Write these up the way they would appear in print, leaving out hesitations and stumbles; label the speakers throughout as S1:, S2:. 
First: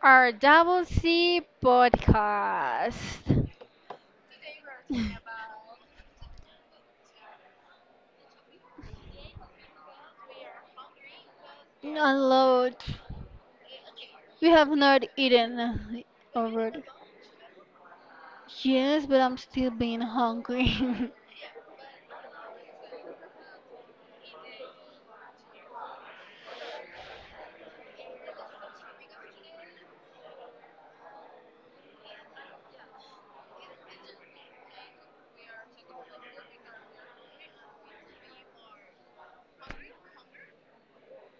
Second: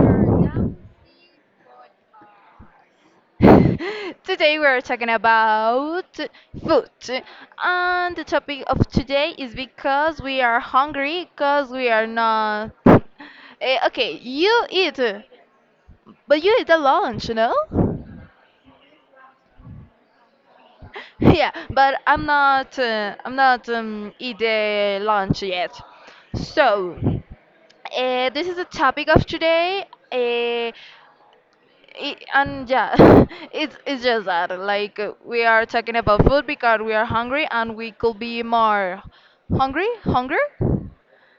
S1: Our double C podcast.
S2: Today we are talking about food, and the topic of today is because we are hungry, because we are
S1: A
S2: not.
S1: lot.
S2: Okay,
S1: We
S2: you
S1: have
S2: eat,
S1: not eaten
S2: but you eat at
S1: already.
S2: lunch,
S1: Yes, but I'm still being hungry.
S2: Yeah, but I'm not. I'm not eat the lunch yet. So, this is the topic of today. Uh, and yeah it's just that we are talking about food because we are hungry and we could be more hungry. Hunger.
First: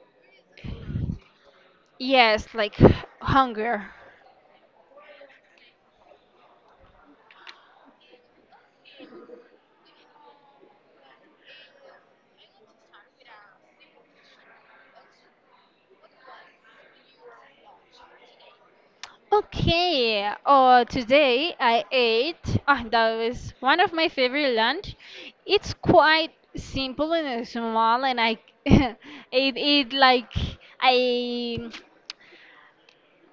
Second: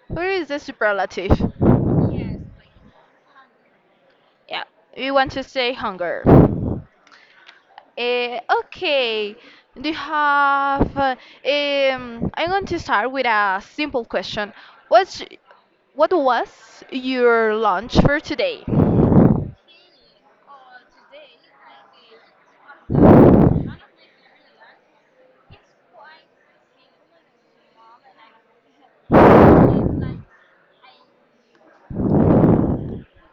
S2: Where is the superlative?
S1: Yes, like hunger.
S2: Yeah, we want to say hunger. Okay, do you have I'm going to start with a simple question. What's what was your lunch for today?
S1: Okay, today I ate, ah, that was one of my favorite lunch. It's quite simple and small, and I ate it like I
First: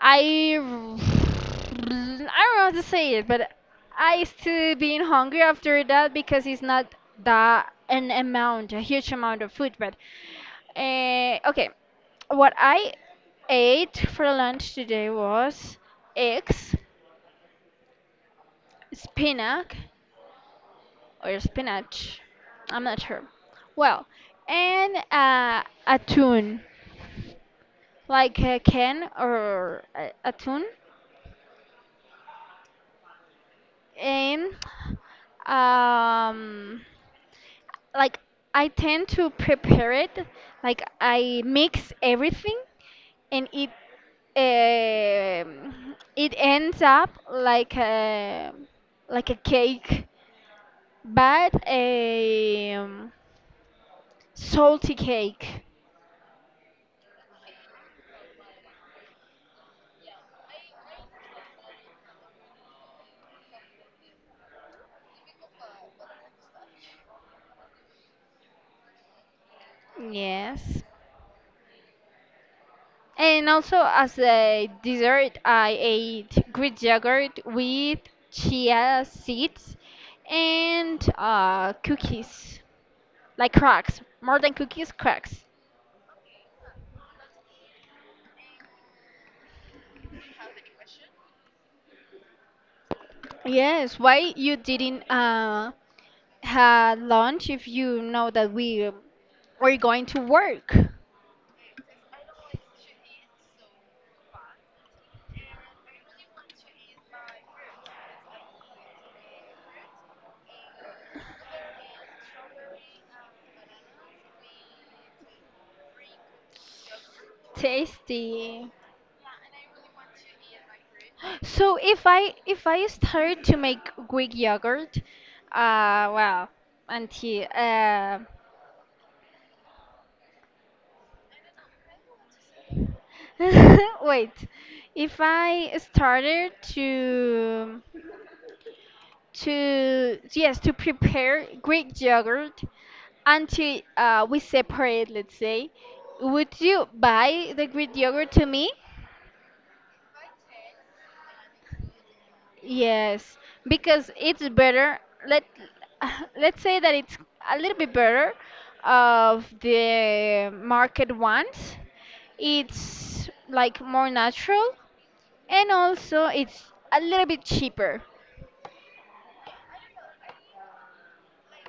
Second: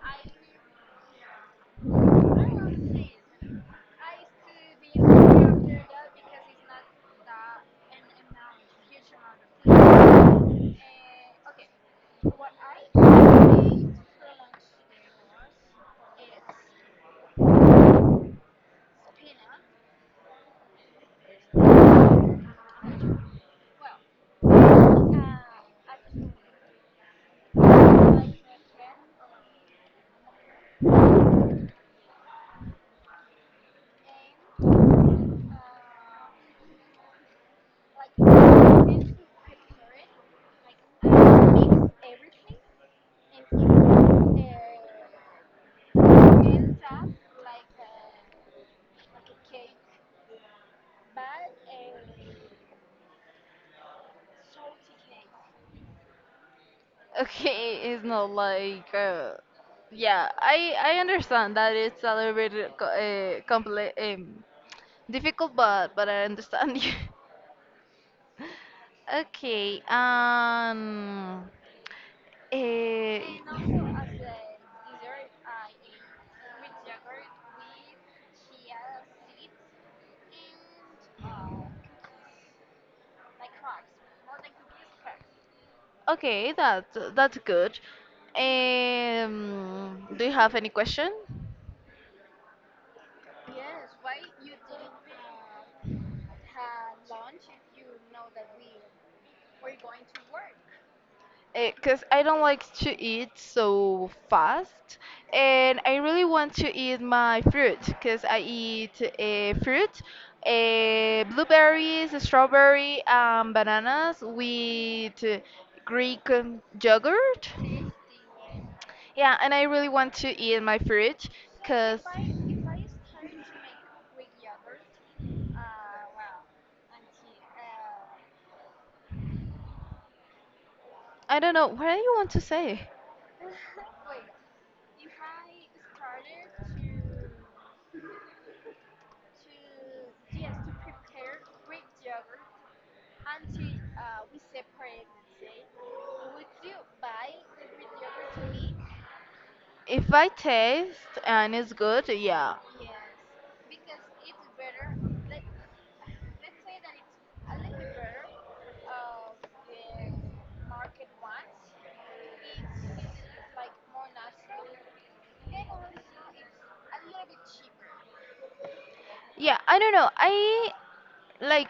S1: I don't know how to say it, but I still being hungry after that because it's not that an amount, a huge amount of food. Okay, what I ate for lunch today was eggs, spinach or spinach, I'm not sure. Well, and a tuna, like a can or a tuna and um like I tend to prepare it, like I mix everything, and it it ends up like a cake, but a salty cake.
S2: Okay, it's not yeah, I understand that it's a little bit complex, difficult, but I understand you. Okay,
S1: Yes,
S2: um, eh,
S1: and also as a dessert I ate Greek yogurt with chia seeds and cookies. Like cracks, more than cookies, cracks.
S2: okay, that's that's good. Do you have any question?
S1: Yes, why you didn't have lunch if you know that we were going to work?
S2: Because I don't like to eat so fast, and I really want to eat my fruit because I eat fruit, blueberries, strawberry, bananas with Greek yogurt.
S1: Tasty.
S2: Yeah, and I really want to eat my fruit
S1: So
S2: because
S1: if I started to make Greek yogurt, well, auntie.
S2: I don't know what do you want to say.
S1: Wait, if I started to yes to prepare Greek yogurt until we separate. Let's say, would you buy the Greek yogurt to me?
S2: If I taste and it's good, yeah,
S1: Yes, because it's better. Let let's say that it's a little bit better of the market ones. It's like more natural, and also it's a little bit cheaper.
S2: yeah. I don't know. I like.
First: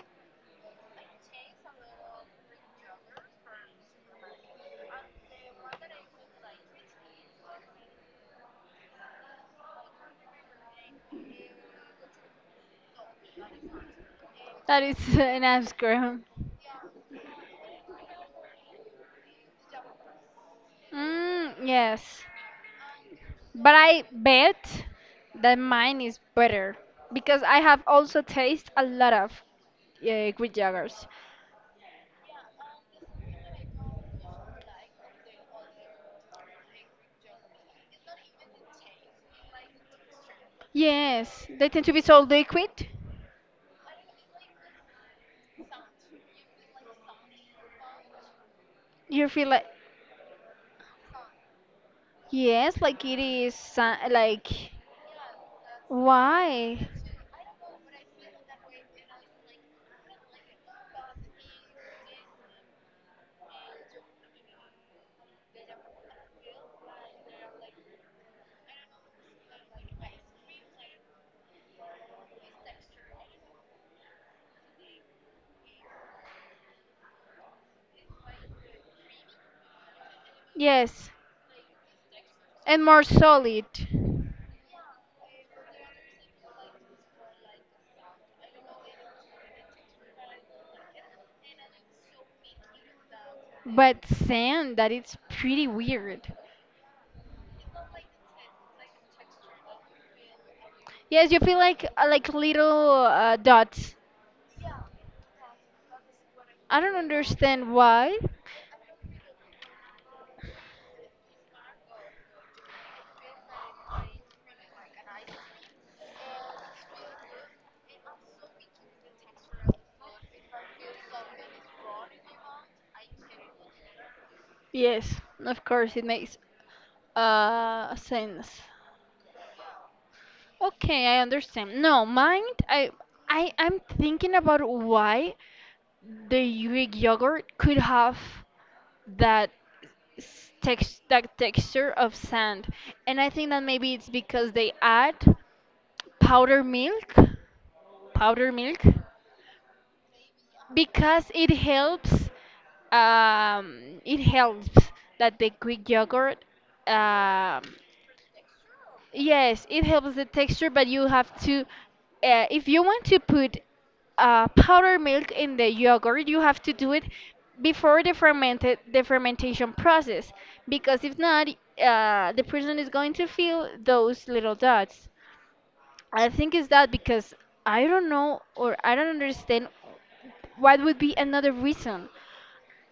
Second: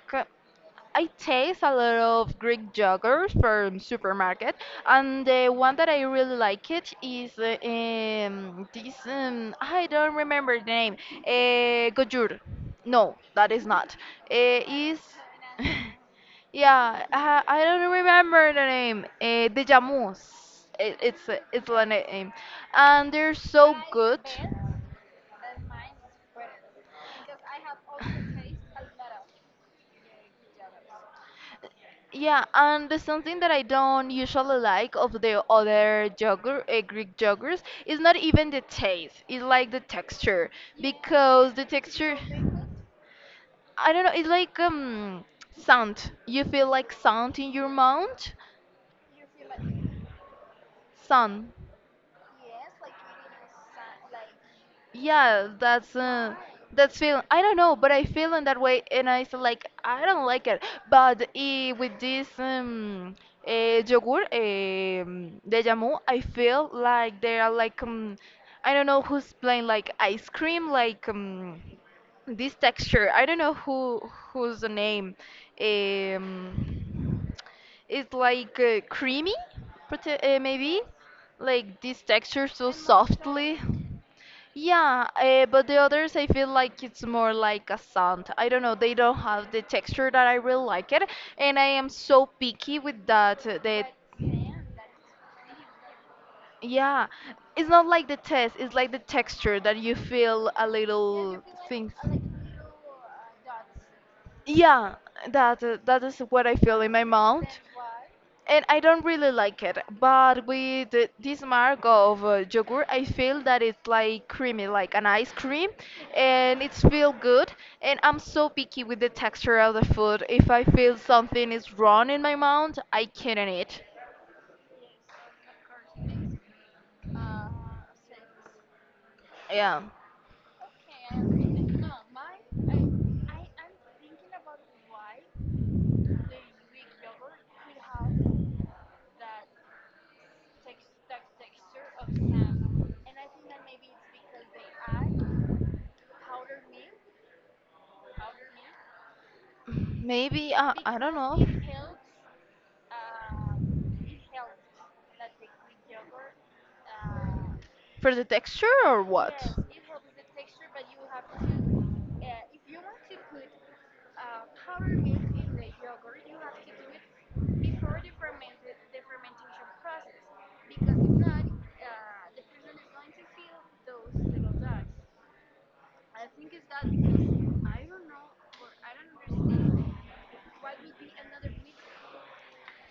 S2: I taste a lot of Greek yogurt from supermarket, and the one that I really like it is this I don't remember the name. Gojur. No, that is not.
S1: That is
S2: Is
S1: an ice cream.
S2: yeah, I don't remember the name. The Jamus. It's
S1: Mm,
S2: the
S1: yes.
S2: name, and they're so
S1: But I
S2: good.
S1: bet that mine is better because I have also tasted a lot of Greek yogurts.
S2: Yeah, and there's something that I don't usually like of the other yogurt, Greek yogurts, is not even the taste. It's like the texture
S1: Yes,
S2: because the
S1: they tend to be
S2: texture,
S1: so liquid.
S2: I don't know, it's like sand. You feel like sand in your mouth,
S1: You feel like
S2: sand.
S1: yes, like it is so- like
S2: Yeah,
S1: why?
S2: that's feeling. I don't know, but I feel in that way, and I feel like I don't like it. But with this yogurt, de jamu, I feel like they are like I don't know who's playing like ice cream, like this texture. I don't know who who's the name. Um, it's like creamy, maybe
S1: Yes,
S2: like this texture so
S1: and more
S2: softly.
S1: solid.
S2: Yeah, but the others I feel like it's more like a sand. I don't know, they don't have the texture that I really like it, and I am so picky with that.
S1: But sand, that it's pretty weird.
S2: Yeah, it's not like the taste, it's like the texture that you feel a
S1: Yes, you
S2: little
S1: feel
S2: things.
S1: like little dots.
S2: Yeah, that is what I
S1: I
S2: feel in
S1: don't
S2: my mouth
S1: understand why.
S2: and I don't really like it. But with this mark of yogurt, I feel that it's like creamy, like an ice cream, and it's feel good. And I'm so picky with the texture of the food. If I feel something is wrong in my mouth, I can't eat.
S1: Yes, of course it makes sense.
S2: Yeah,
S1: Okay, I understand. No, mine I I'm thinking about why the Greek yogurt could have that s- text that texture of sand. And I think that maybe it's because they add powder milk. Powder milk?
S2: maybe I don't
S1: Because
S2: know
S1: it helps, um, it helps that the Greek yogurt, um,
S2: for the texture or what.
S1: yes it helps the texture, but you have to if you want to put powder milk in the yogurt, you have to do it before the fermentation process, because if not, the person is going to feel those little dots. I think it's that because I don't know, or I don't understand what would be another reason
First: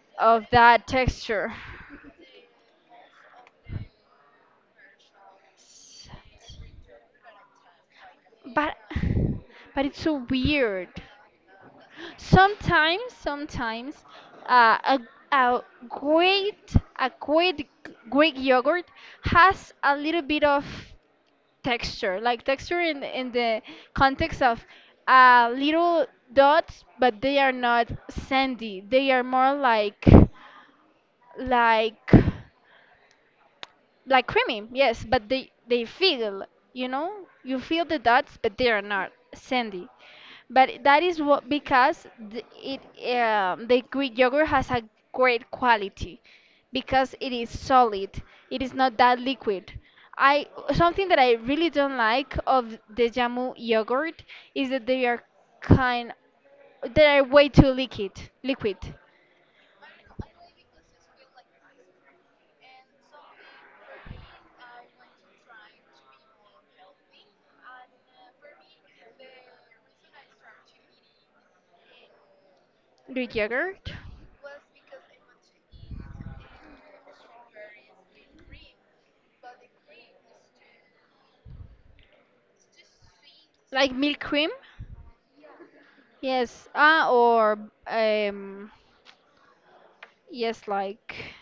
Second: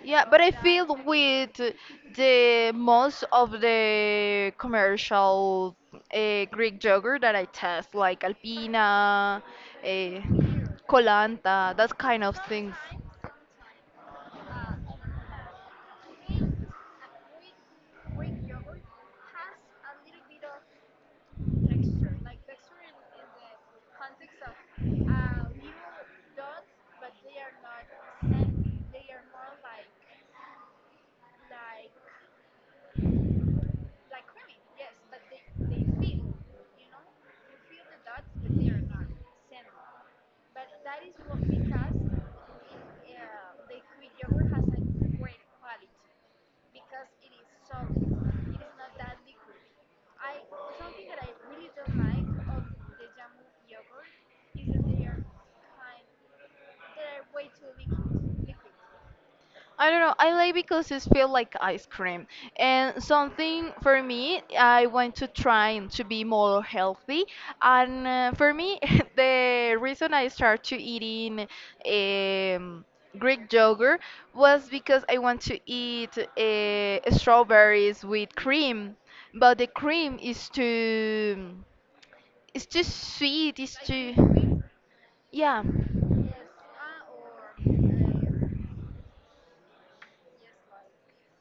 S2: Yeah, but
S1: of
S2: I
S1: that
S2: feel
S1: texture.
S2: with the most of the commercial Greek yogurt that I test, like
S1: But
S2: Alpina,
S1: but it's
S2: uh,
S1: so weird.
S2: Colanta, that kind of things.
S1: Sometimes, sometimes, uh, a, a great Greek yogurt has a little bit of texture, like texture in the context of little dots, but they are not sandy. They are more like like like creamy, yes, but they feel, you know, you feel the dots, but they are not sandy. But that is what because the Greek yogurt has a great quality because it is solid. It is not that liquid. I something that I really don't like of the Jamu yogurt is that they are kind, they are way too liquid, liquid.
S2: I don't know. I like because it feels like ice cream. And something for me, I want to try to be more healthy. And for me, the reason I start to eating um,
S1: Greek
S2: Greek
S1: yogurt
S2: yogurt was because I want to eat strawberries with cream, but the cream is too, it's too sweet. It's
S1: like milk cream.
S2: too, yeah,
S1: Yes, ah, or um, yes, like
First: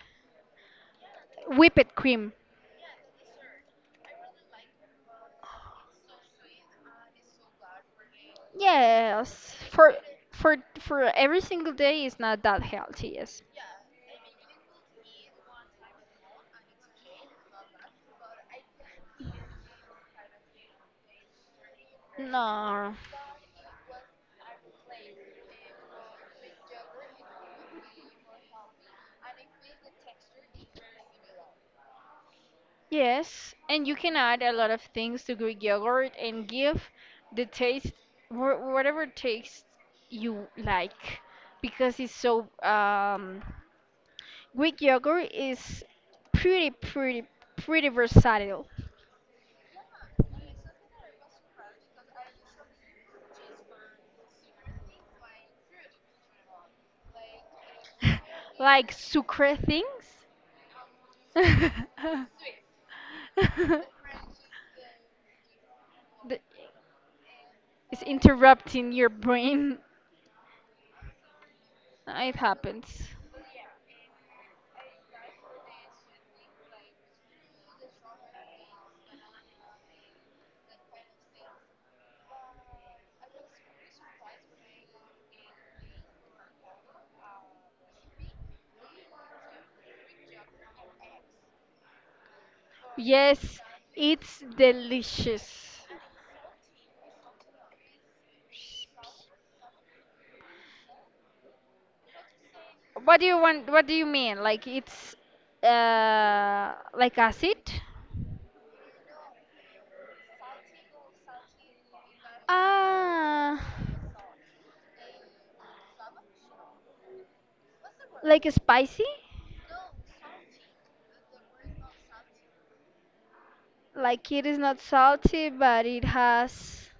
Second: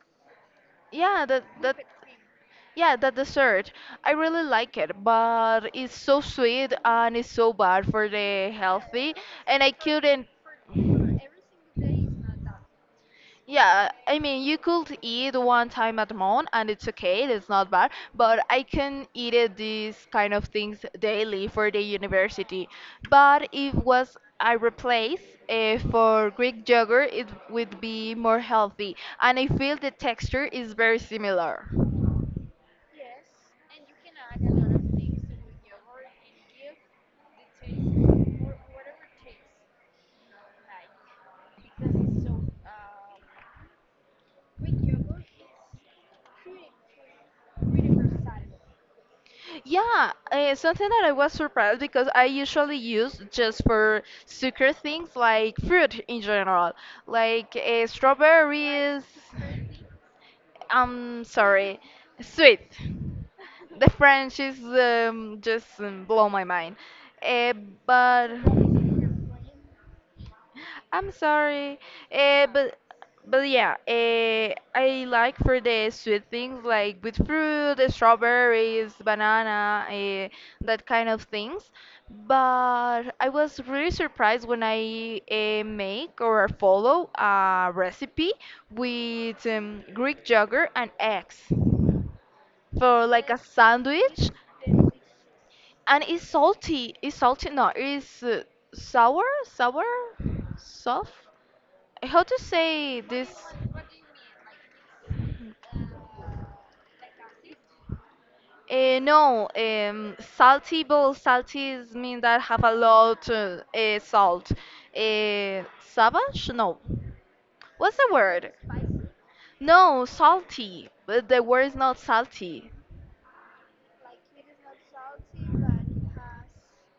S2: yeah. That that
S1: whipped cream.
S2: yeah, the dessert. I really like it, but it's so sweet and it's so bad for the healthy.
S1: Yes,
S2: And I
S1: for
S2: couldn't,
S1: for for every single day is not that healthy. Yes.
S2: yeah, I mean, you could eat one time at month and it's okay, it's not bad, but I can eat it, these kind of things daily for the university.
S1: No.
S2: But if was I replace for Greek yogurt, it would be more healthy. And I feel the texture is very similar.
S1: Yes, and you can add a lot of things to Greek yogurt and give the taste wh- whatever taste you like because it's so Greek yogurt is pretty pretty versatile.
S2: Yeah, something that I was surprised because I usually use just for sugar things like fruit in general, like
S1: Like
S2: strawberries.
S1: sucre things.
S2: I'm sorry, sweet. The French is just blow
S1: The-
S2: my mind. Uh,
S1: it's
S2: but
S1: interrupting your brain.
S2: I'm sorry,
S1: It
S2: uh, but
S1: happens.
S2: but yeah, I like for the sweet things like with fruit, strawberries, banana, that kind of things. But I was really surprised when I make or follow a recipe with Greek yogurt and eggs for like a
S1: Yes,
S2: sandwich,
S1: it's delicious.
S2: and it's salty. It's salty, no, it's sour, sour, soft, how to say
S1: What
S2: this?
S1: do you want? What do you mean? Like it's like acid?
S2: No, salty bowl. Salties mean that have a lot
S1: Ah,
S2: salt. Savage? No. What's the
S1: like
S2: word?
S1: spicy?
S2: No, salty. But the word is not salty.
S1: Like it is not salty, but it has.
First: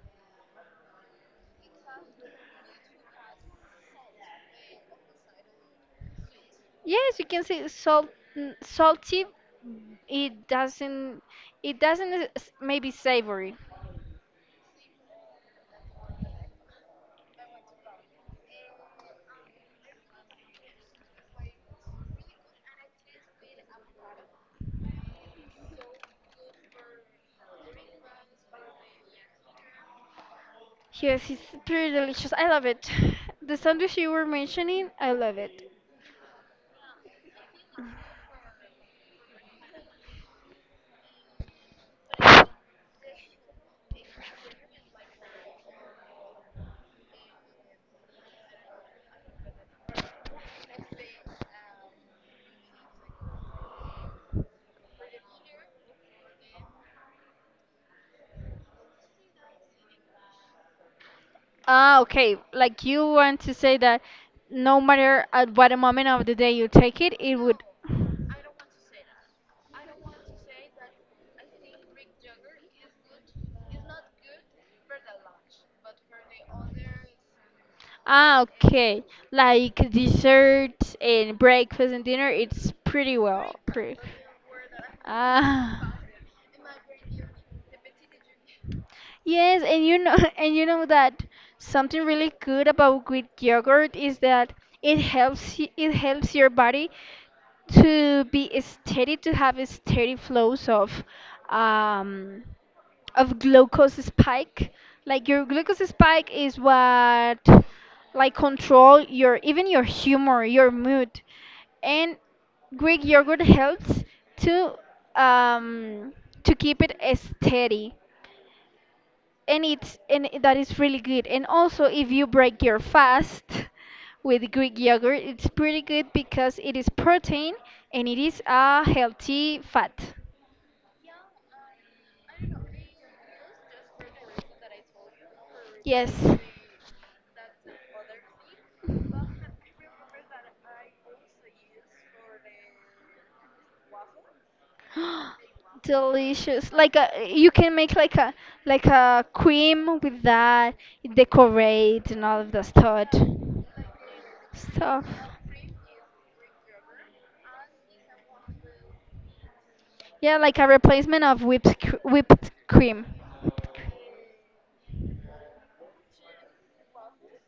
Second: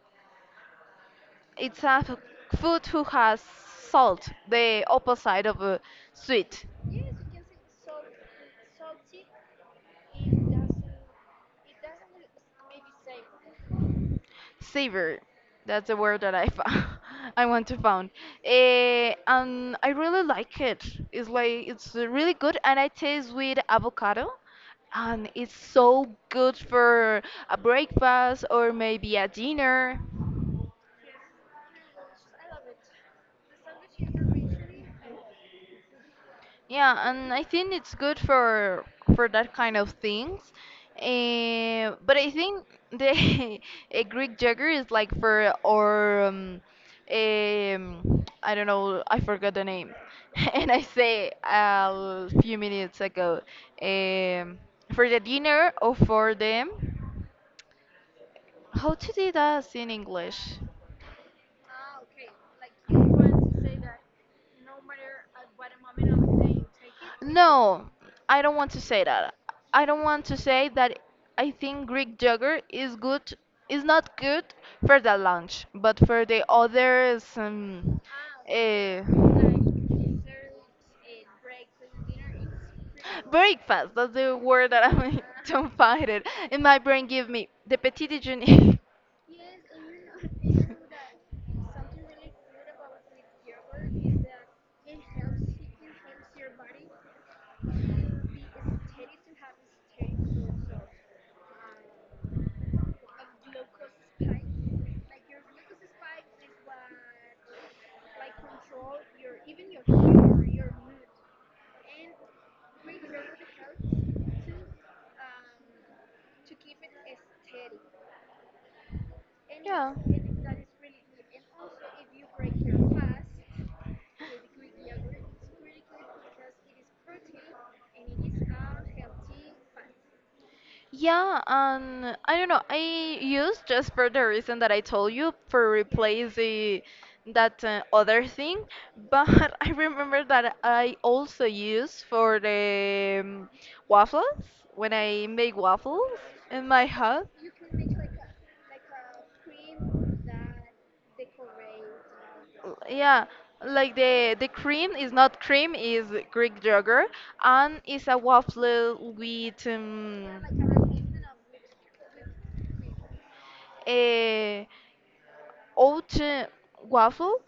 S2: It's a f- Food who has salt, the opposite of sweet.
S1: Yes, you can say salt. N- Salty. It doesn't. It doesn't. Maybe savory.
S2: Savor. That's the word that I found. I want to found. And I really like it. It's like it's really good, and I taste with avocado, and it's so good for a breakfast or maybe a dinner.
S1: Yes, it's pretty delicious. I love it. The sandwich you were mentioning, I love it.
S2: Yeah, and I think it's good for that kind of things. But I think the a Greek yogurt is like for or I don't know, I forgot the name. And I say a few minutes ago, um, for the dinner or for them. How to do that in English?
S1: Ah, okay. Like you want to say that no matter at what moment of the day you take it, it would.
S2: No, I don't want to say that. I don't want to say that I think Greek yogurt is good is not good for the lunch, but for the others
S1: Ah, okay.
S2: uh,
S1: Like desserts and breakfast and dinner, it's pretty well.
S2: breakfast.
S1: Pretty.
S2: That's the word that I don't
S1: Ah.
S2: find it. In my brain give me the petit déjeuner.
S1: Yes, and you know, and you know that something really good about Greek yogurt is that it helps y- it helps your body to be steady, to have a steady flows um, of glucose spike. Like your glucose spike is what like control your even your humor, your mood. And Greek yogurt helps to um to keep it steady. And
S2: Yeah.
S1: that is really good. And also if you break your fast with Greek yogurt, it's pretty good because it is protein and it is a healthy fat.
S2: Yeah, and I don't know. I use just for the reason that I told you for
S1: Yes.
S2: replace the that other thing, but I remember that I also use for the waffles when I make waffles in
S1: Delicious.
S2: my
S1: Like a,
S2: house.
S1: you can make like a cream with that, decorate and all of the stuff.
S2: Yeah, like the cream
S1: Stuff.
S2: is not cream, is Greek yogurt, and it's a waffle with um,
S1: Yeah, like a replacement of whipped cream.
S2: a oat uh, waffle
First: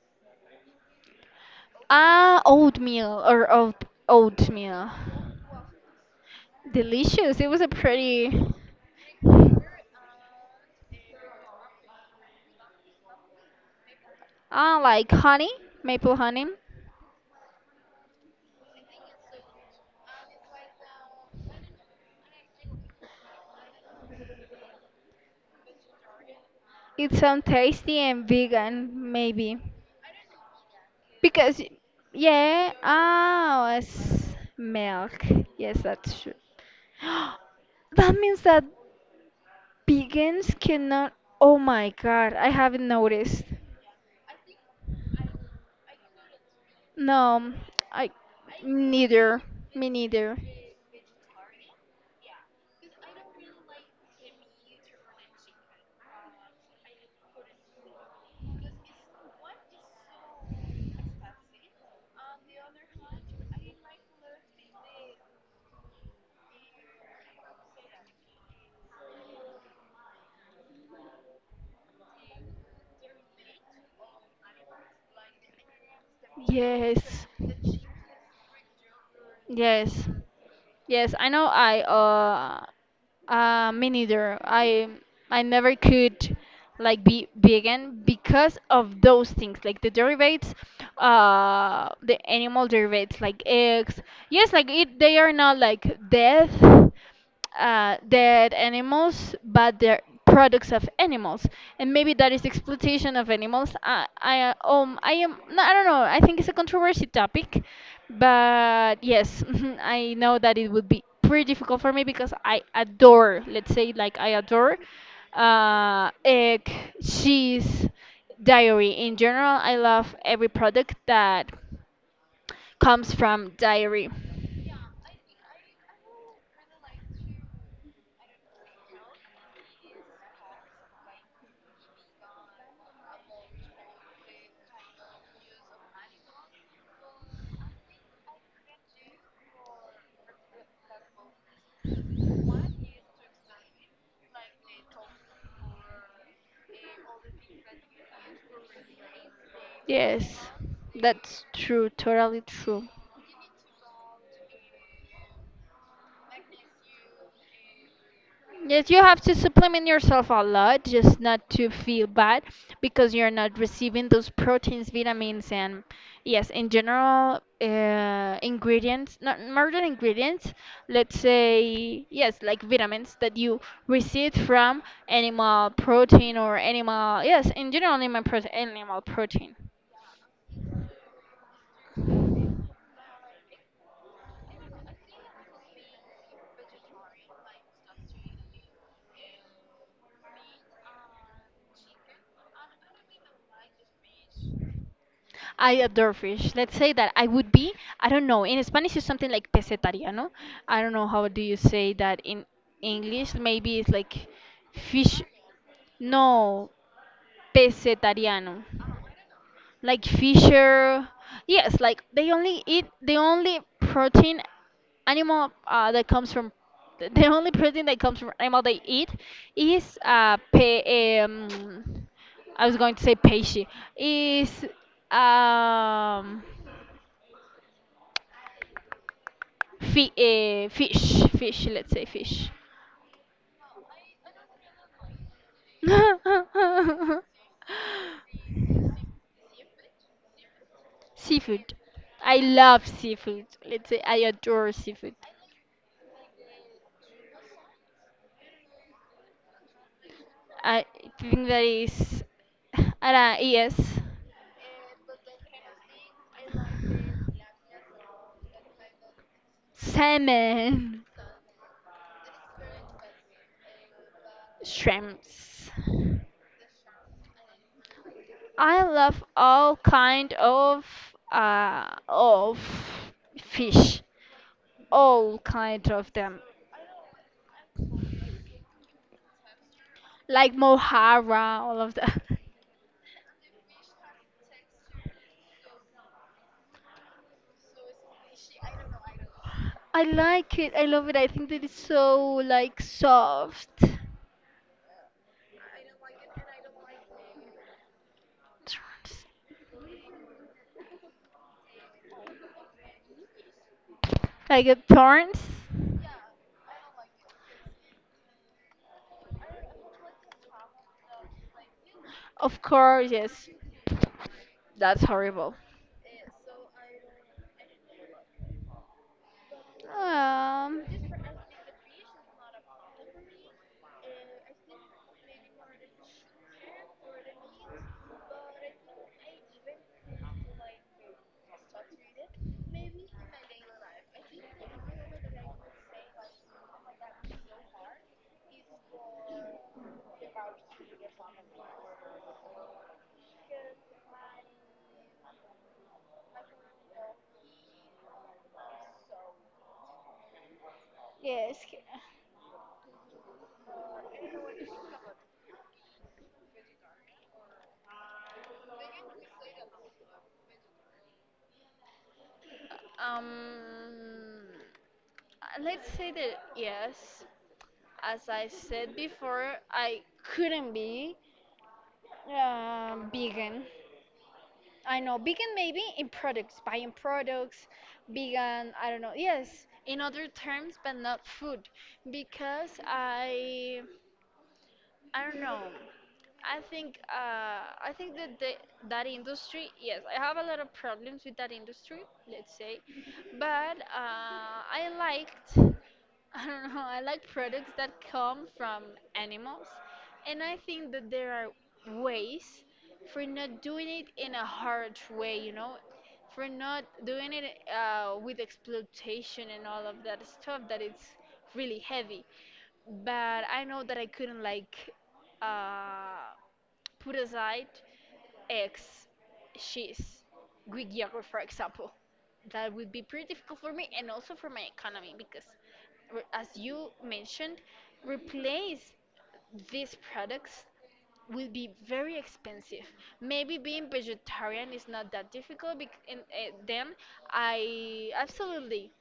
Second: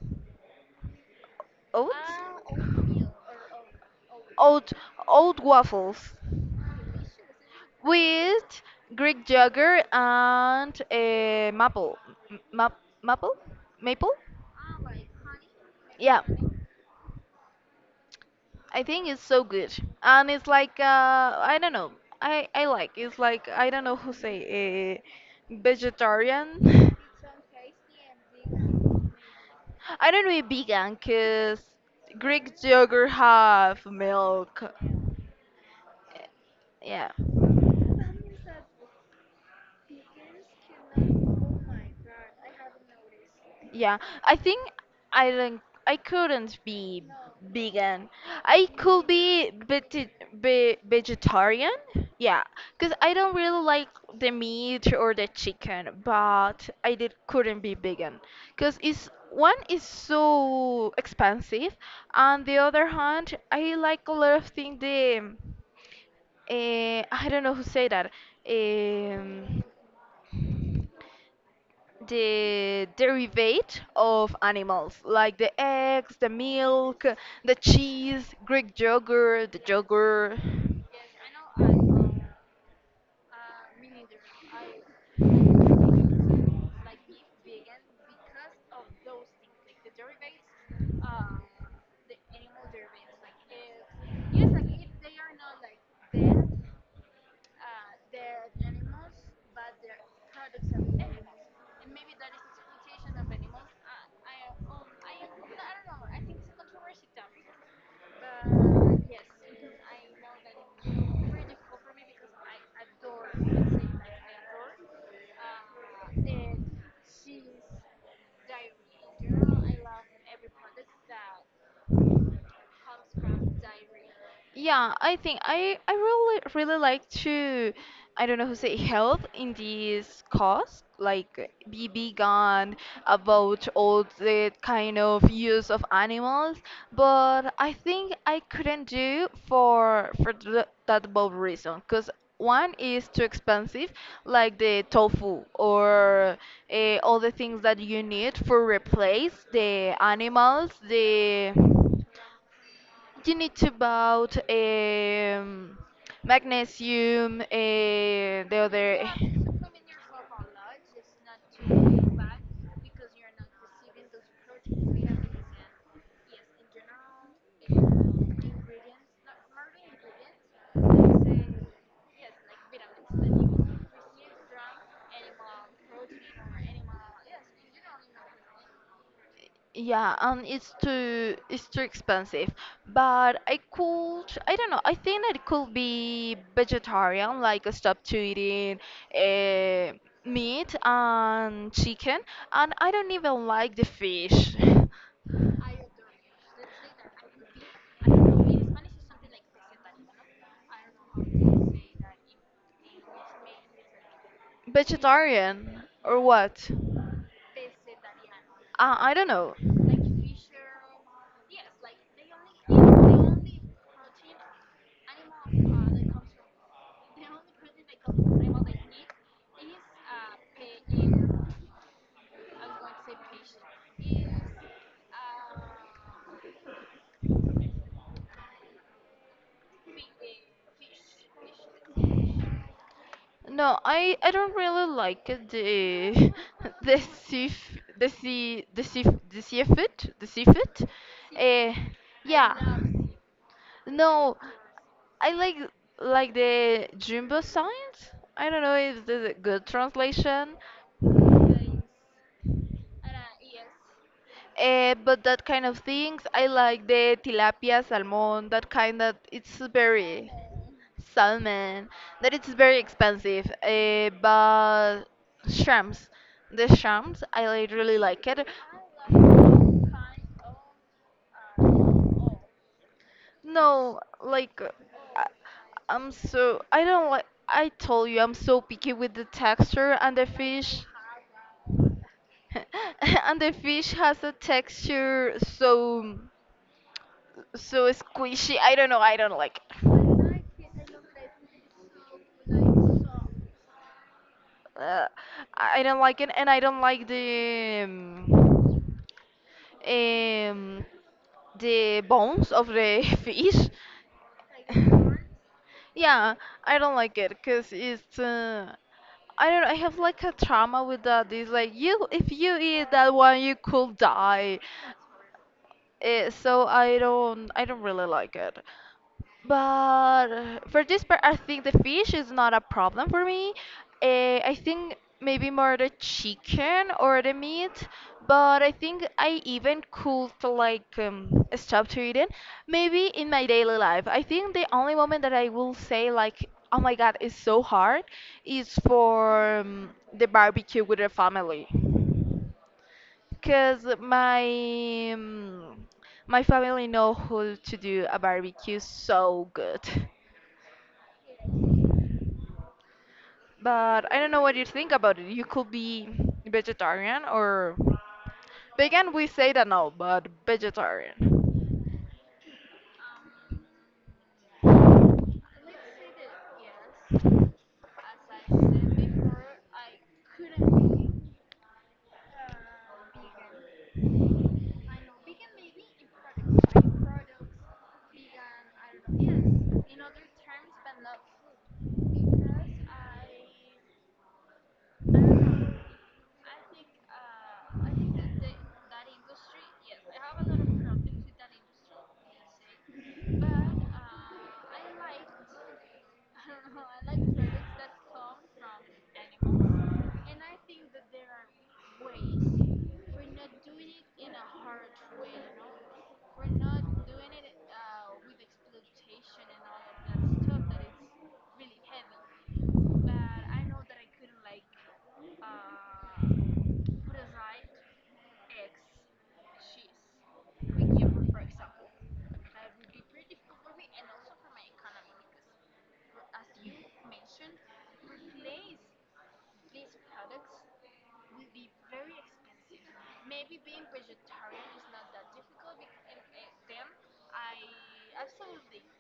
S2: oat
S1: Ah, oatmeal or
S2: oat
S1: oatmeal.
S2: oat waffles
S1: Delicious. It was a pretty
S2: with Greek yogurt and maple M- map, maple maple.
S1: ah like honey, maple
S2: Yeah,
S1: honey.
S2: I think it's so good, and it's like I don't know. I like it's like I don't know who say vegetarian.
S1: It sounds tasty and vegan, maybe.
S2: I don't know if vegan, cause
S1: Because,
S2: Greek
S1: yeah,
S2: yogurt
S1: ah,
S2: have
S1: was
S2: milk.
S1: milk. Yes, that's true.
S2: Yeah.
S1: That means that vegans cannot. Oh my god, I haven't noticed.
S2: Yeah, I think I don't, I couldn't be
S1: No,
S2: vegan.
S1: I
S2: I could
S1: neither.
S2: be
S1: Me neither.
S2: vegetarian. Yeah, because I don't really like the meat or the chicken, but I did couldn't be vegan because it's one is so expensive, on the other hand, I like a lot of things. The I don't know who say that. Um, the derivate of animals like the eggs, the milk,
S1: Yes.
S2: the cheese, greek yogurt, the
S1: Yes.
S2: yogurt.
S1: Yes, I know I me neither. I never could like be vegan because of those things like the derivatives, the animal derivatives like eggs, yes, like it they are not like death, dead animals, but they're products of animals, and maybe that is exploitation of animals. I am, no, I don't know. I think it's a controversy topic, but yes, I know that it would be pretty difficult for me because I adore, let's say, like I adore, egg, cheese, dairy in general. I love every product that comes from dairy.
S2: Yeah, I think I really really like to I don't know who say help in this cause like be vegan about all the kind of use of animals, but I think I couldn't do for that both reason because one is too expensive like the tofu or all the things that you need for replace the
S1: Yes,
S2: animals
S1: that's
S2: the
S1: true, totally true.
S2: you need to bought magnesium, the
S1: Yes, you
S2: other.
S1: have to supplement yourself a lot just not to feel bad because you're not receiving those proteins, vitamins, and yes, in general, ingredients, not more than ingredients, let's say, yes, like vitamins that you receive from animal protein or animal, yes, in general, animal, prote animal protein.
S2: Yeah, and it's too expensive. But I could I don't know. I think that it could be vegetarian, like stop to eating uh, meat and chicken. And I don't even like the fish.
S1: I adore fish. Let's say that I would be, I don't know, in Spanish it's something like pesetaria, no? I don't know how do you say that in English. Maybe it's like fish,
S2: Vegetarian or what?
S1: no, pesetariano,
S2: I don't know.
S1: like fisher, yes, like they only eat the only protein animal that comes from the only protein that comes from animal they eat is I was going to say peixe is um fish, let's say fish.
S2: No, I don't really like the the sea f- the seafood the seafood. Uh,
S1: Seafood. I
S2: yeah.
S1: love seafood, let's say I
S2: No,
S1: adore seafood.
S2: I like the jumbo signs. I don't know if this is a good translation.
S1: I think that is. Yes.
S2: But that kind of things, I like the tilapia, salmon, that kind that it's very,
S1: Salmon.
S2: salmon, that it's very expensive, but
S1: Shrimps.
S2: shrimps, the shrimps, I like, really like it.
S1: I love all kind of uh of
S2: No,
S1: fish.
S2: I,
S1: All kind of
S2: I'm
S1: them.
S2: so, I don't like, I told you, I'm so picky with the texture and the
S1: Like
S2: fish.
S1: Mohara, all of that.
S2: And the fish has a texture so so squishy. I don't know. I don't like
S1: I like it. I love it. I think that it's so
S2: it.
S1: like soft.
S2: Uh, I don't like it, and I don't like um, the bones of the fish.
S1: Like it turns?
S2: Yeah, I don't like it because it's I don't I have like a trauma with that. It's like you if you
S1: Of
S2: eat
S1: course,
S2: that one
S1: yes.
S2: you could die.
S1: That's horrible.
S2: So I don't really like it. But
S1: Um,
S2: for this part, I think the fish is not a problem for me. I think maybe more the chicken or the meat, but I think I even could like stop to eating. Maybe in my daily life, I think the only moment that I will say like, "Oh my God, it's so hard," is for the barbecue with the family. Cause my mm, my family know how to do a barbecue so good.
S1: Yes. c-
S2: But I don't know what you think about it. You could be vegetarian or vegan. We say that no, but vegetarian.
S1: Um, let's say that yes. As I said before, I couldn't be vegan. I know vegan maybe in products, buying products, vegan. I don't know. Yes. In other terms, but not food, because I don't know. I think that that industry, yes, I have a lot of problems with that industry, let's say, but I liked, I don't know, I like products that come from animals, and I think that there are ways for not doing it in a hard way, you know, for not doing it with exploitation and all of that stuff that it's really heavy. But I know that I couldn't like uh, put aside ex, she's, Greek yogurt, for example. That would be pretty difficult for me, and also for my economy because, re- as you mentioned, replace these products will be very expensive. Maybe being vegetarian is not that difficult, bec- and then I absolutely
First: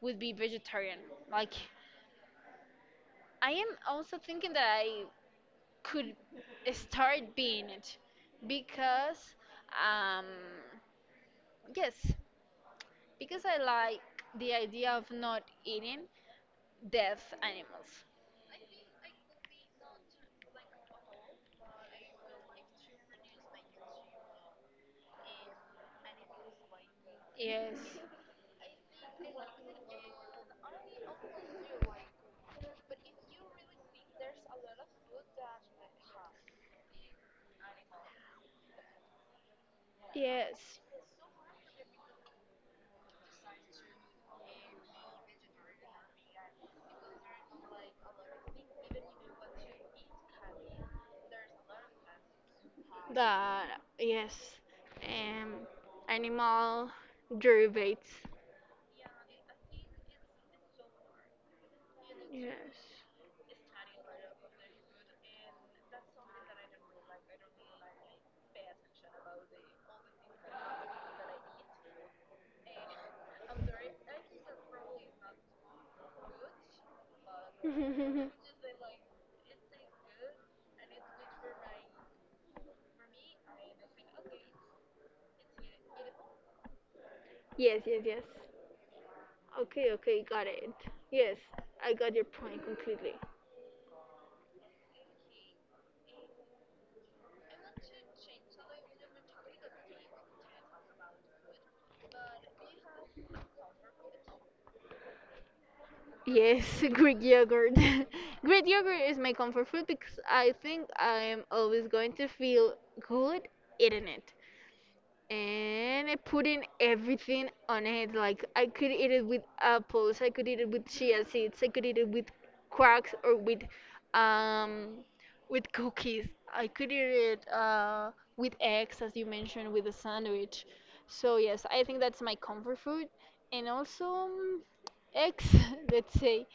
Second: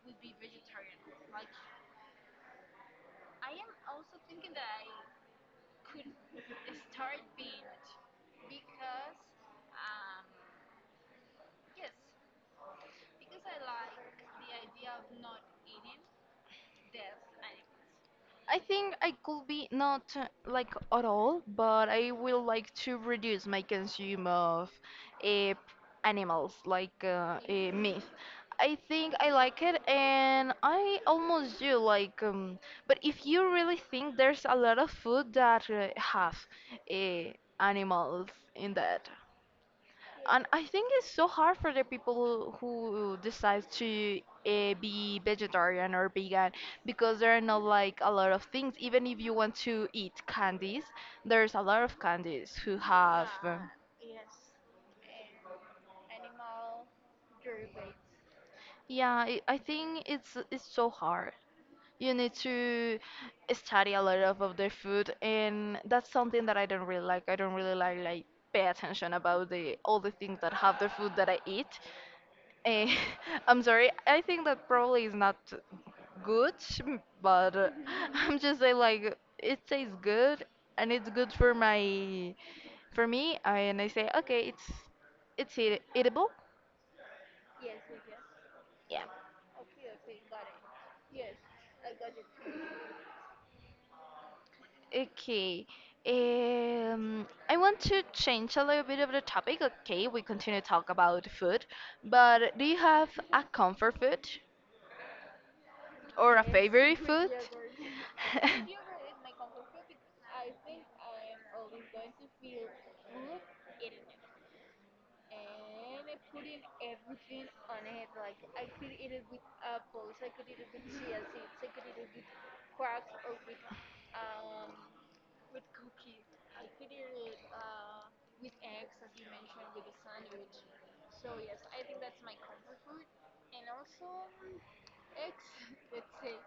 S1: would be vegetarian. Like I am also thinking that I could start being it because um yes because I like the idea of not eating dead animals.
S2: I think I could be not like at all, but I will like to reduce my consume of uh, animals like
S1: Yes,
S2: meat. I think I like it, and I almost do like. But if you really think there's a lot of food that have uh, animals in that, and I
S1: yes,
S2: think it's so hard for the people who decide to be vegetarian or vegan because there are not like a lot of things. Even if you want to eat candies, there's a lot of candies who have.
S1: that yes, um animal derivatives.
S2: Yeah, I think it's so hard. You need to
S1: Yes.
S2: study a lot of the food, and that's something that I don't really like. I don't really like pay attention about the all the things that have the food that I eat Eh, I'm sorry. I think that probably is not good, m- but I'm just saying like it tastes good and it's good for my for me. And I say okay, it's eat eatable.
S1: Yes, yes, yes. Okay, okay, got it. Yes, I got your point completely.
S2: Okay. I want to change a little bit of the topic. Okay, we continue to talk about food, but do you have a comfort food or a
S1: Yes,
S2: favorite
S1: Greek
S2: food?
S1: yogurt. Greek yogurt is my comfort food because I think I'm always going to feel good eating it. And I put in everything on it. Like I could eat it with apples, I could eat it with chia seeds, I could eat it with quarks or um with cookies. I could eat it with eggs, as you mentioned, with a sandwich. So yes, I think that's my comfort food, and also eggs. Let's say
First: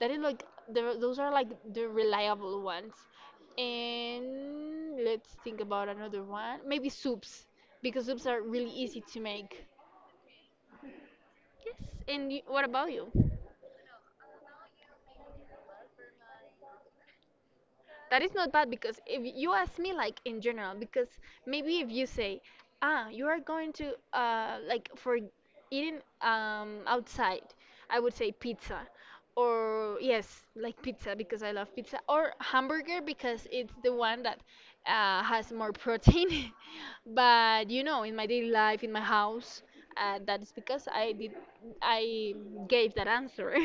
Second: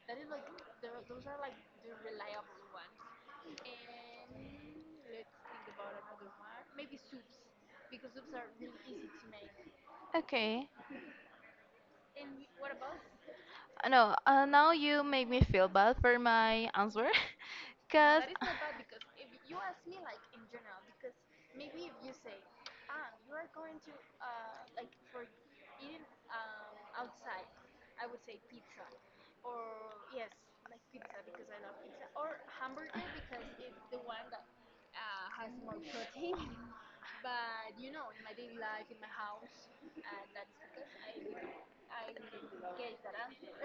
S1: that is like the, those are like the reliable ones. And let's think about another one. Maybe soups, because soups are really easy to make.
S2: Okay.
S1: Yes, and y what about you?
S2: I know. Now you make me feel bad for my answer,
S1: That
S2: cause
S1: is not bad because if you ask me, like in general, because maybe if you say, ah, you are going to, like for eating outside, I would say pizza. Or, yes, like pizza because I love pizza. Or hamburger because it's the one that has more protein. But, you know, in my daily life, in my house, that is because I gave that answer.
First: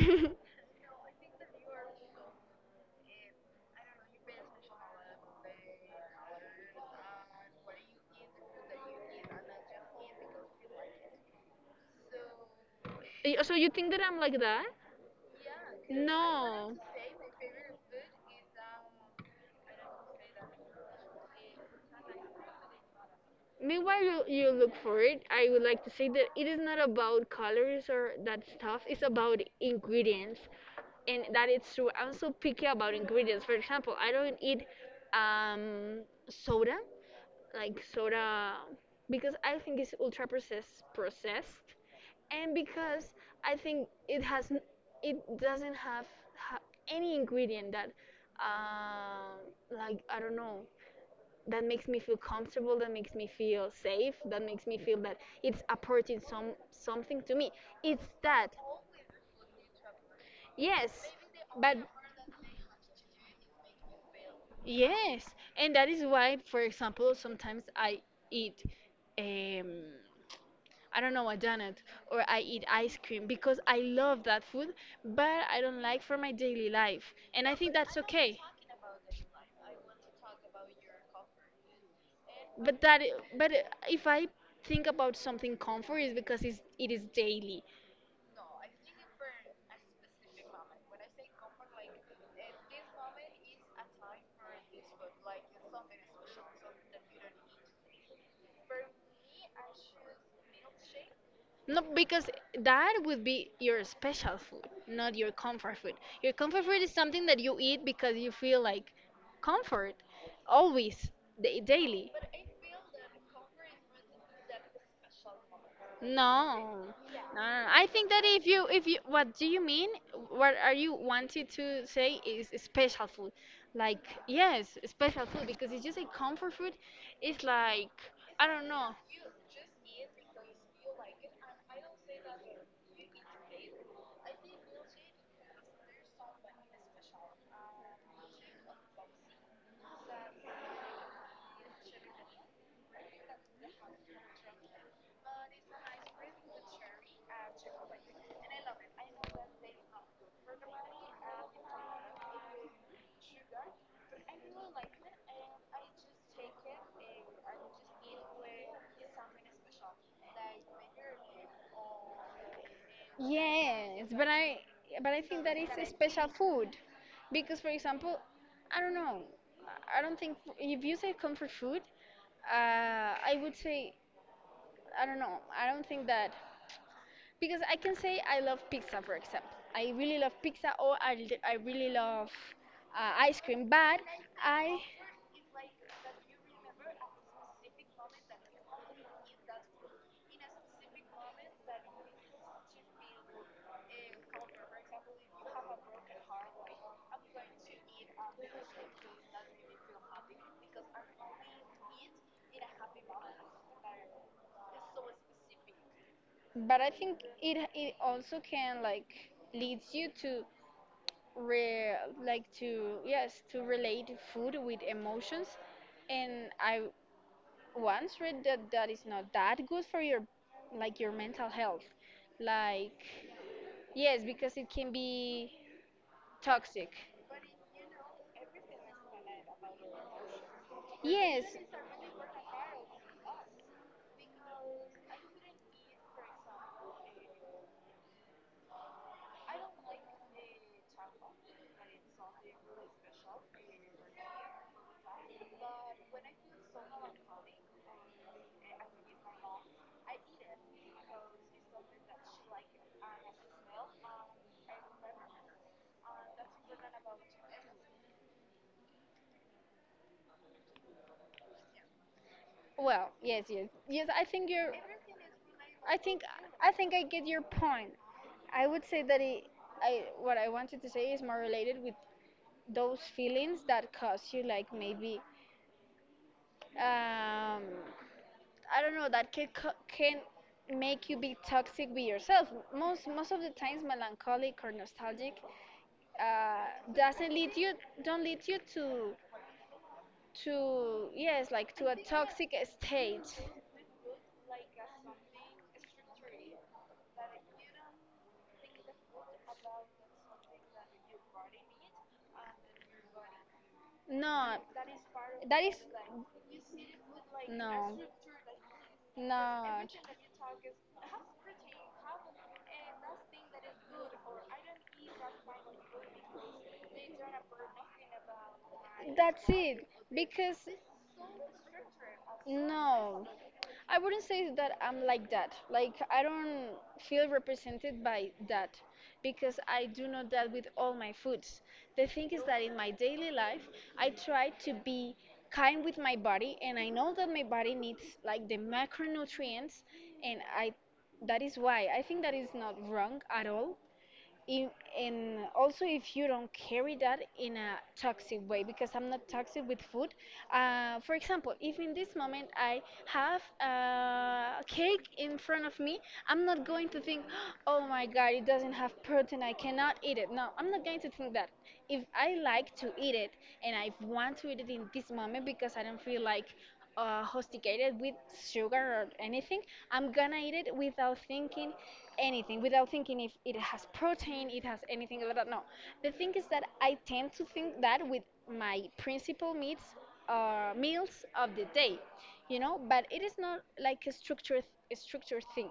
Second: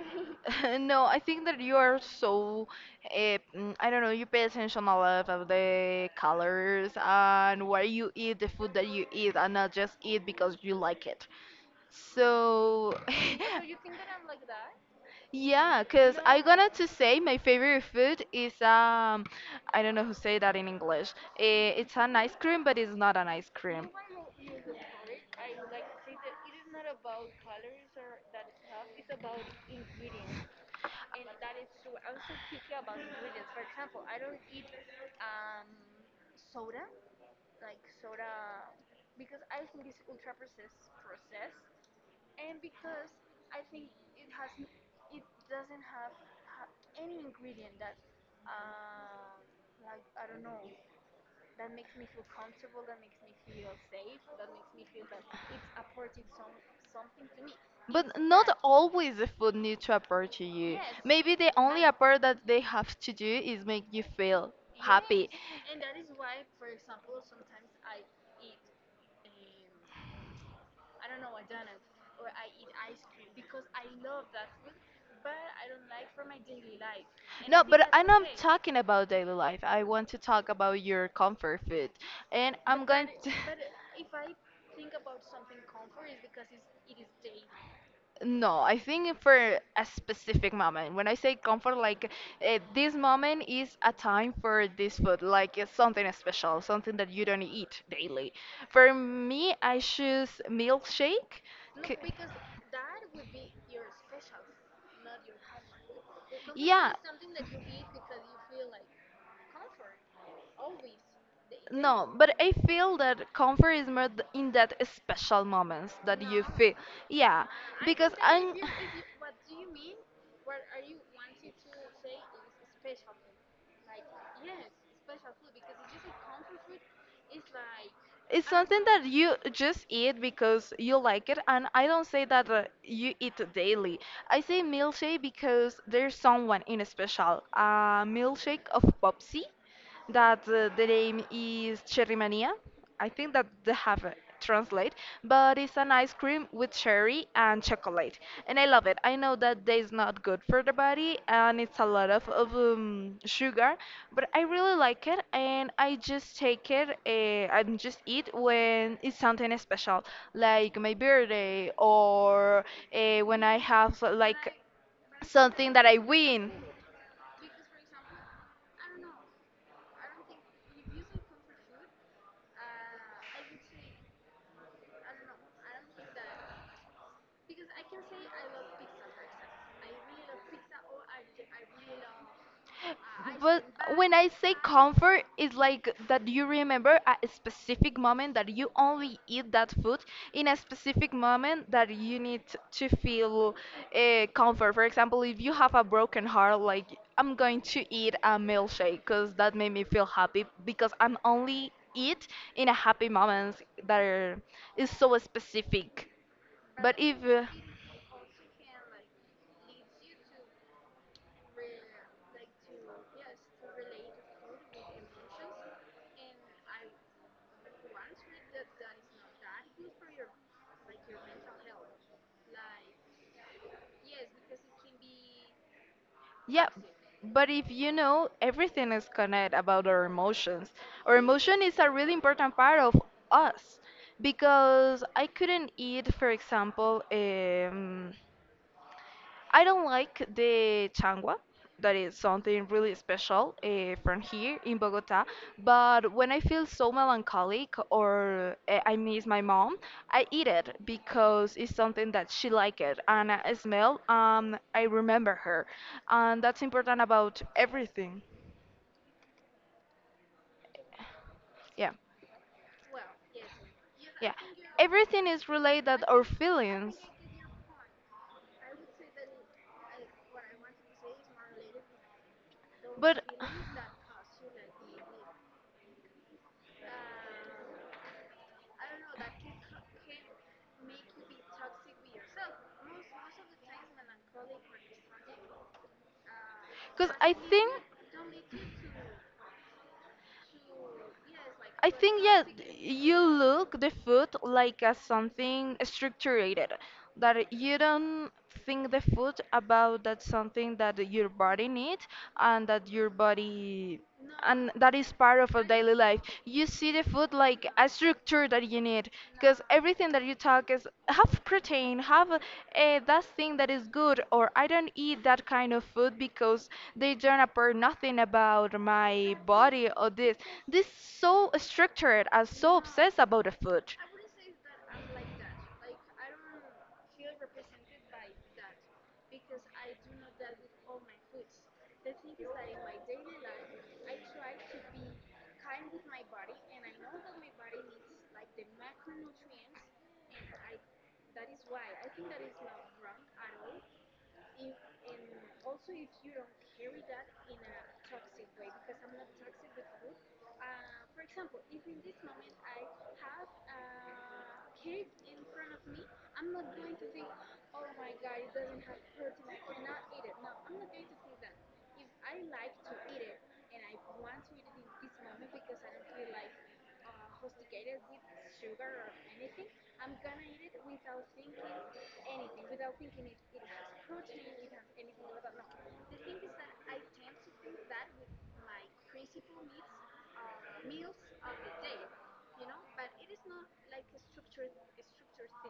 S2: no, I think that you are so. Uh, I don't know. You pay attention a lot of the colors and where you eat the food that you eat, and not just eat because you like it. So.
S1: So you think that I'm like that?
S2: Yeah, because I gonna
S1: No.
S2: to say my favorite food is. I don't know who say that in English. Eh, it's an ice cream, but it's not an ice cream.
S1: Meanwhile, you look for it. I would like to say that it is not about colors or that stuff. It's about ingredients, and that it's true. I'm so picky about ingredients. For example, I don't eat um, soda, like soda, because I think it's ultra processed. Processed, and because I think it doesn't have ha- any ingredient that um like I don't know, that makes me feel comfortable, that makes me feel safe, that makes me feel that it's apporting something to me. It's
S2: But
S1: that.
S2: not always the food needs to appeal to you.
S1: Yes,
S2: Maybe the
S1: but
S2: only And appeal that they have to do is make you feel
S1: yes,
S2: happy.
S1: and
S2: Yes,
S1: that is why, for example, sometimes I eat, um I don't know, a donut, or I eat ice cream because I love that food, but I don't like for my daily life. And I
S2: no,
S1: think
S2: but
S1: that's
S2: I'm not
S1: okay.
S2: talking about daily life. I want to talk about your comfort food. And but I'm
S1: But
S2: that
S1: that,
S2: going to.
S1: but if I think about something comfort, is because it's, it is daily.
S2: No, I think for a specific moment. When I say comfort, like this moment is a time for this food, like it's something special, something that you don't eat daily. For me, I choose milkshake.
S1: Not
S2: c-
S1: because that would be your special food, not your comfort food. Your comfort food is
S2: Yeah.
S1: something that you eat because you feel like comfort always, daily.
S2: No, but I feel that comfort is more in that special moments
S1: No, no,
S2: that you feel.
S1: no.
S2: Yeah,
S1: no. I think
S2: because
S1: that
S2: I'm.
S1: if you, what do you mean? What are you wanting to say is special food? Like, yes, special food because it's just a comfort food. It's like, I
S2: It's
S1: don't
S2: something
S1: know.
S2: that you just eat because you like it, and I don't say that you eat daily. I say milkshake because there's someone in a special. A milkshake of Popsy that the name is Cherry Mania. I think that they have a translate, but it's an ice cream with cherry and chocolate, and I love it. I know that that is not good for the body and it's a lot of sugar, but I really like it, and I just take it and just eat when it's something special, like my birthday or when I have
S1: Yes,
S2: like
S1: but I think that
S2: something
S1: it's a
S2: that I
S1: special
S2: win.
S1: food because, for example, I don't know. I don't think if you say comfort food, uh, I would say, I don't know. I don't think that. Because I can say I love pizza, for example. I really love pizza, or I really love ice
S2: But
S1: cream. But
S2: when I say
S1: I,
S2: comfort, it's like that you remember a specific moment that you only eat that food in a specific moment that you need to feel comfort. For example, if you have a broken heart, like I'm going to eat a milkshake because that made me feel happy because I'm only eat in a happy moments that are, is so specific.
S1: but I
S2: But if
S1: think it also can, like, leads you to re, like to, yes, to relate food with emotions. And I once read that that is not that good for your, like, your mental health. Like, yes, because it can be
S2: yeah,
S1: toxic.
S2: but if you know, everything is connected about our emotions. Our
S1: Yes,
S2: emotion is a really important part of us because I couldn't eat, for example, I don't like the changua. That is something really special from here in Bogota. But when I feel so melancholic or I miss my mom, I eat it because it's something that she liked it and I smell and I remember her. And that's important about everything. Yeah.
S1: well, yes, I
S2: Yeah.
S1: think you're,
S2: Everything is
S1: I
S2: related
S1: think,
S2: or
S1: I think
S2: feelings.
S1: I get your point. I would say that it, I, what I wanted to say is more related with those
S2: But
S1: feelings that cause you, like, maybe um, I don't know, that can make you be toxic with yourself. Most of the times, melancholic or nostalgic, uh,
S2: because
S1: doesn't lead you, don't lead you to, yes, like to
S2: I
S1: a
S2: think yeah,
S1: toxic
S2: you
S1: state.
S2: look the food like as something structured, that you don't think the food about that something that your body needs and that your body
S1: No,
S2: and that is part of
S1: that
S2: a
S1: is
S2: daily life. You see the food like a
S1: no.
S2: structure that you need because
S1: No.
S2: everything that you talk is have protein have a, that thing that is good or I don't eat that kind of food because they don't appear nothing about my
S1: That's it.
S2: body or this
S1: Because
S2: this so structured are so obsessed
S1: no,
S2: about the food.
S1: I wouldn't say that I'm like that. Like I don't feel represented by that because I do not that with all my foods. The thing is that in my daily life, I try to be kind with my body, and I know that my body needs like the macronutrients. And I, that is why I think that is not wrong at all in, and also if you don't carry that in a toxic way, because I'm not toxic with food. For example, if in this moment I have a cake in front of me, I'm not going to think, oh my god, it doesn't have protein, I cannot eat it. No, I'm not going to think that. If I like to eat it and I want to eat it in this moment because I don't feel like hostigated with sugar or anything, I'm gonna eat it without thinking anything, without thinking if it has protein, it has anything like that. No. The thing is that I tend to think that with my principal meats, meals of the day, you know, but it is not like a structured thing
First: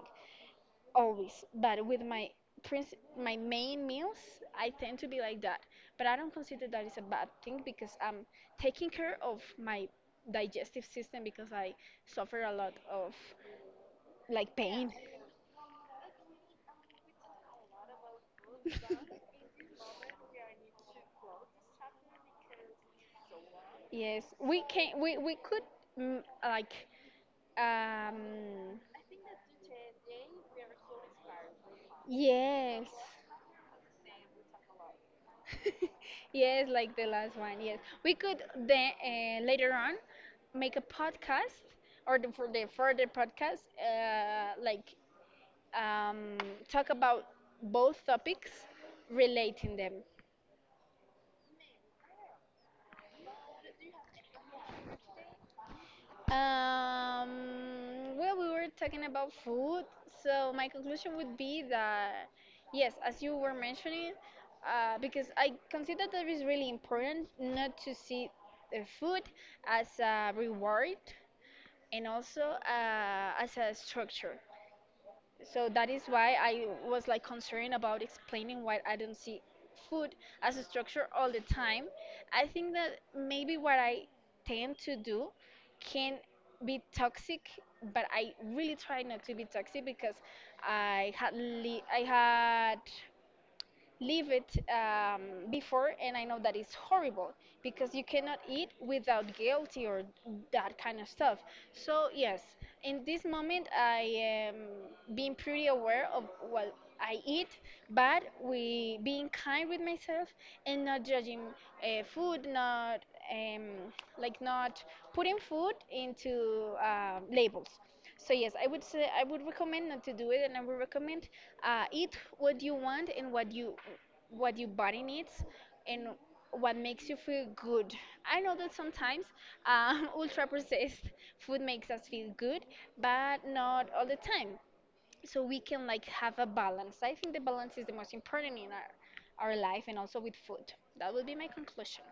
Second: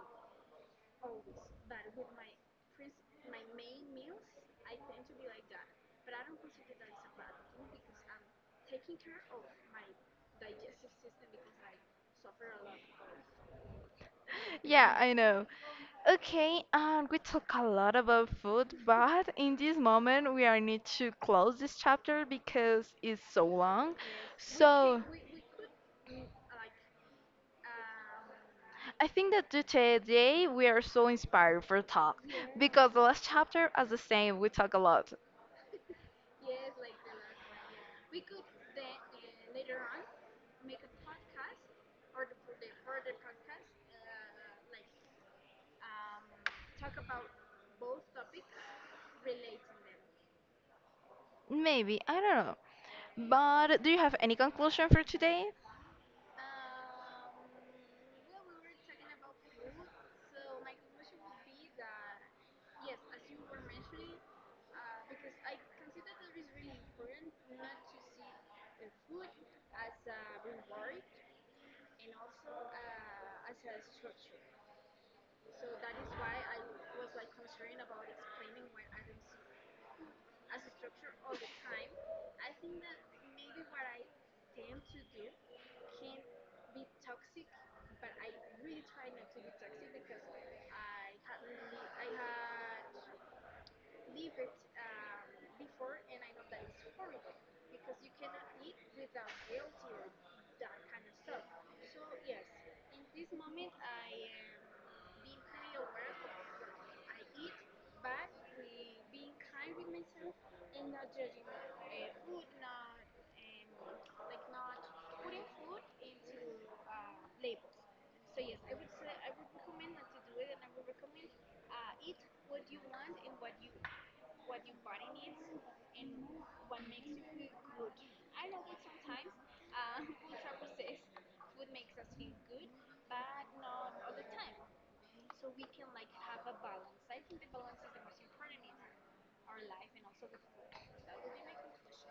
S1: always, but with my my main meals I tend to be like that. But I don't consider that is a bad thing because I'm taking care of my digestive system because I suffer a lot of like pain.
S2: Yeah, I know. Okay, we talk a lot about food, but in this moment we are need to close this chapter because it's so long.
S1: Yes, we can,
S2: So
S1: we could, mm, like, um
S2: I think that to today we are so inspired for talk
S1: yes.
S2: because the last chapter, as the same, we talk a lot.
S1: Yes, like the last one. Yes, we could then, later on, make a podcast, or the, for the further podcast, like, um, talk about both topics, relating them.
S2: Maybe I don't know. But do you have any conclusion for today?
S1: Well, we were talking about food, so my conclusion would be that, yes, as you were mentioning, because I consider that it's really important not to see the food as a reward, and also as a structure. So that is why I was like concerned about explaining why I don't see food as a structure all the time. I think that maybe what I tend to do can be toxic, but I really try not to be toxic because I had leave it, before, and I know that it's horrible because you cannot eat without guilty or that kind of stuff. So yes, in this moment I am being pretty aware of what I eat, but we being kind with myself, and not judging food, not um, like not putting food into labels. So yes, I would say I would recommend not to do it, and I would recommend eat what you want, and what you, what your body needs, and what makes you feel good. I know that sometimes ultra processed food makes us feel good, but not all the time. So we can like have a balance. I think the balance is the most important in our life, and also with food. That would be my conclusion.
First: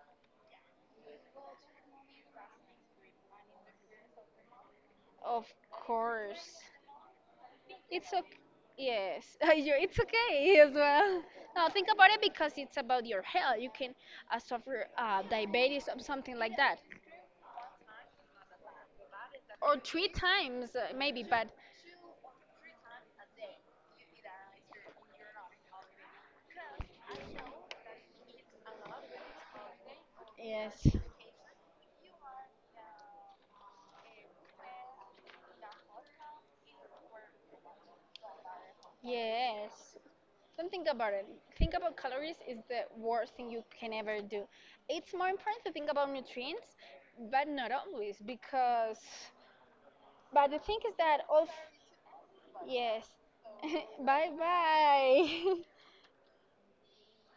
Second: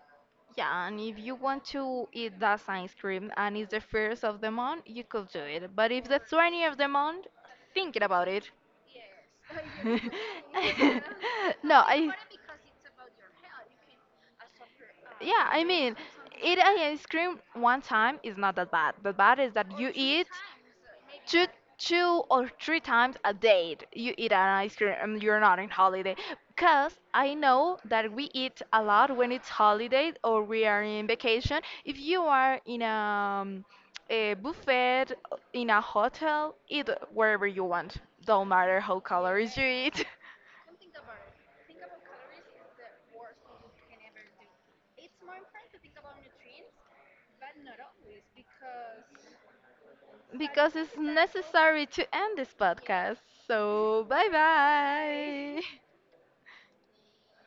S2: Yeah, and if you want to eat that ice cream and it's the first of the month, you could do
S1: Of
S2: it. But if the
S1: course.
S2: 20th of the month, think
S1: It's
S2: about
S1: okay.
S2: it.
S1: Yes, You- it's okay as well. Now
S2: No,
S1: think about
S2: I
S1: it because it's about your health. You can suffer
S2: yeah, I
S1: diabetes
S2: mean,
S1: or something like
S2: eating
S1: that,
S2: ice cream one time is not that bad. The bad is
S1: or
S2: that you
S1: three
S2: eat
S1: times maybe.
S2: two
S1: But
S2: two or three times a day you eat an ice cream and you're not in holiday because I know that we eat a lot when it's holiday or we are
S1: yes,
S2: in vacation if you are in a buffet in a hotel eat wherever you want don't matter how calories you
S1: yes.
S2: eat
S1: Don't think about it. Think about calories is the worst thing you can ever do. It's more important to think about nutrients, but not always because. But the
S2: because
S1: thing is
S2: it's
S1: that all.
S2: necessary to end this
S1: Yes.
S2: podcast. So, bye
S1: Bye bye.
S2: bye.